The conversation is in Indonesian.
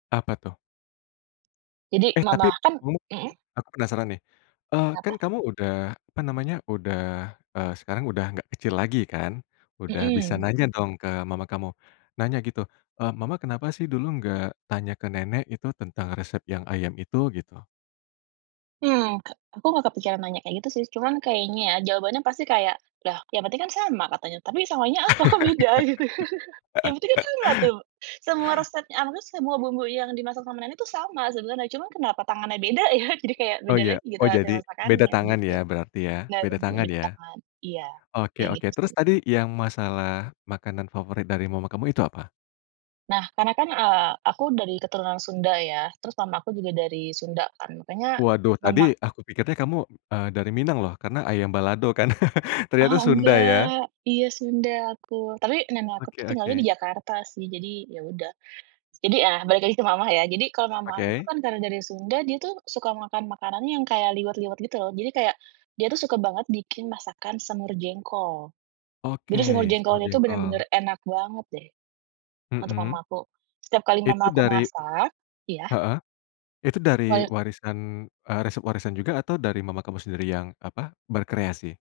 Apa tuh? Jadi Eh, tapi mama kan, ngomong-ngomong mhm. aku penasaran nih, eee, kan Kenapa? kamu udah apa namanya udah, eee, sekarang udah nggak kecil lagi kan, udah bisa Mhm. nanya dong ke mama kamu, nanya gitu, eee, mama kenapa sih dulu gak tanya ke nenek itu tentang resep yang ayam itu gitu? Mmm, aku nggak kepikiran nanya kayak gitu sih cuman kayaknya jawabannya pasti kayak lah yang penting kan sama katanya tapi samanya apa kok beda? Gitu yang penting kan sama tuh semua resep [unintelligible] semua bumbu yang dimasak sama nenek tuh sama sebenernya cuma kenapa tangannya beda ya jadi kayak Oh beda iya lagi gitu oh hasil jadi beda masakannya tangan gitu, ya berarti ya bener beda tangan lebih ke ya, tangan iya oke kayak oke gitu terus sih. tadi yang masalah makanan favorit dari mama kamu itu apa? Nah karena kan, eee, aku dari keturunan Sunda ya terus mama aku juga dari Sunda kan makanya Waduh mama tadi aku pikirnya kamu, eee, dari Minang loh karena ayam balado kan ternyata Oh Sunda ya. nggak iya Sunda aku tapi nenek aku Oke tuh tinggalnya di oke. Jakarta sih jadi ya udah, jadi, ah, balik lagi ke mama ya jadi kalau mama aku tuh Oke. kan karena dari Sunda dia tuh suka makan-makanan yang kayak liwet-liwet gitu loh jadi kayak dia tuh suka banget bikin masakan semur jengkol, Oke jadi semur semur jengkolnya itu jengkol. bener-bener enak banget deh, untuk Mhm. mama aku setiap kali mama Itu aku dari, masak, iya? heeh, itu dari [unintelligible] warisan, eee, resep warisan juga atau dari mama kamu sendiri yang apa berkreasi?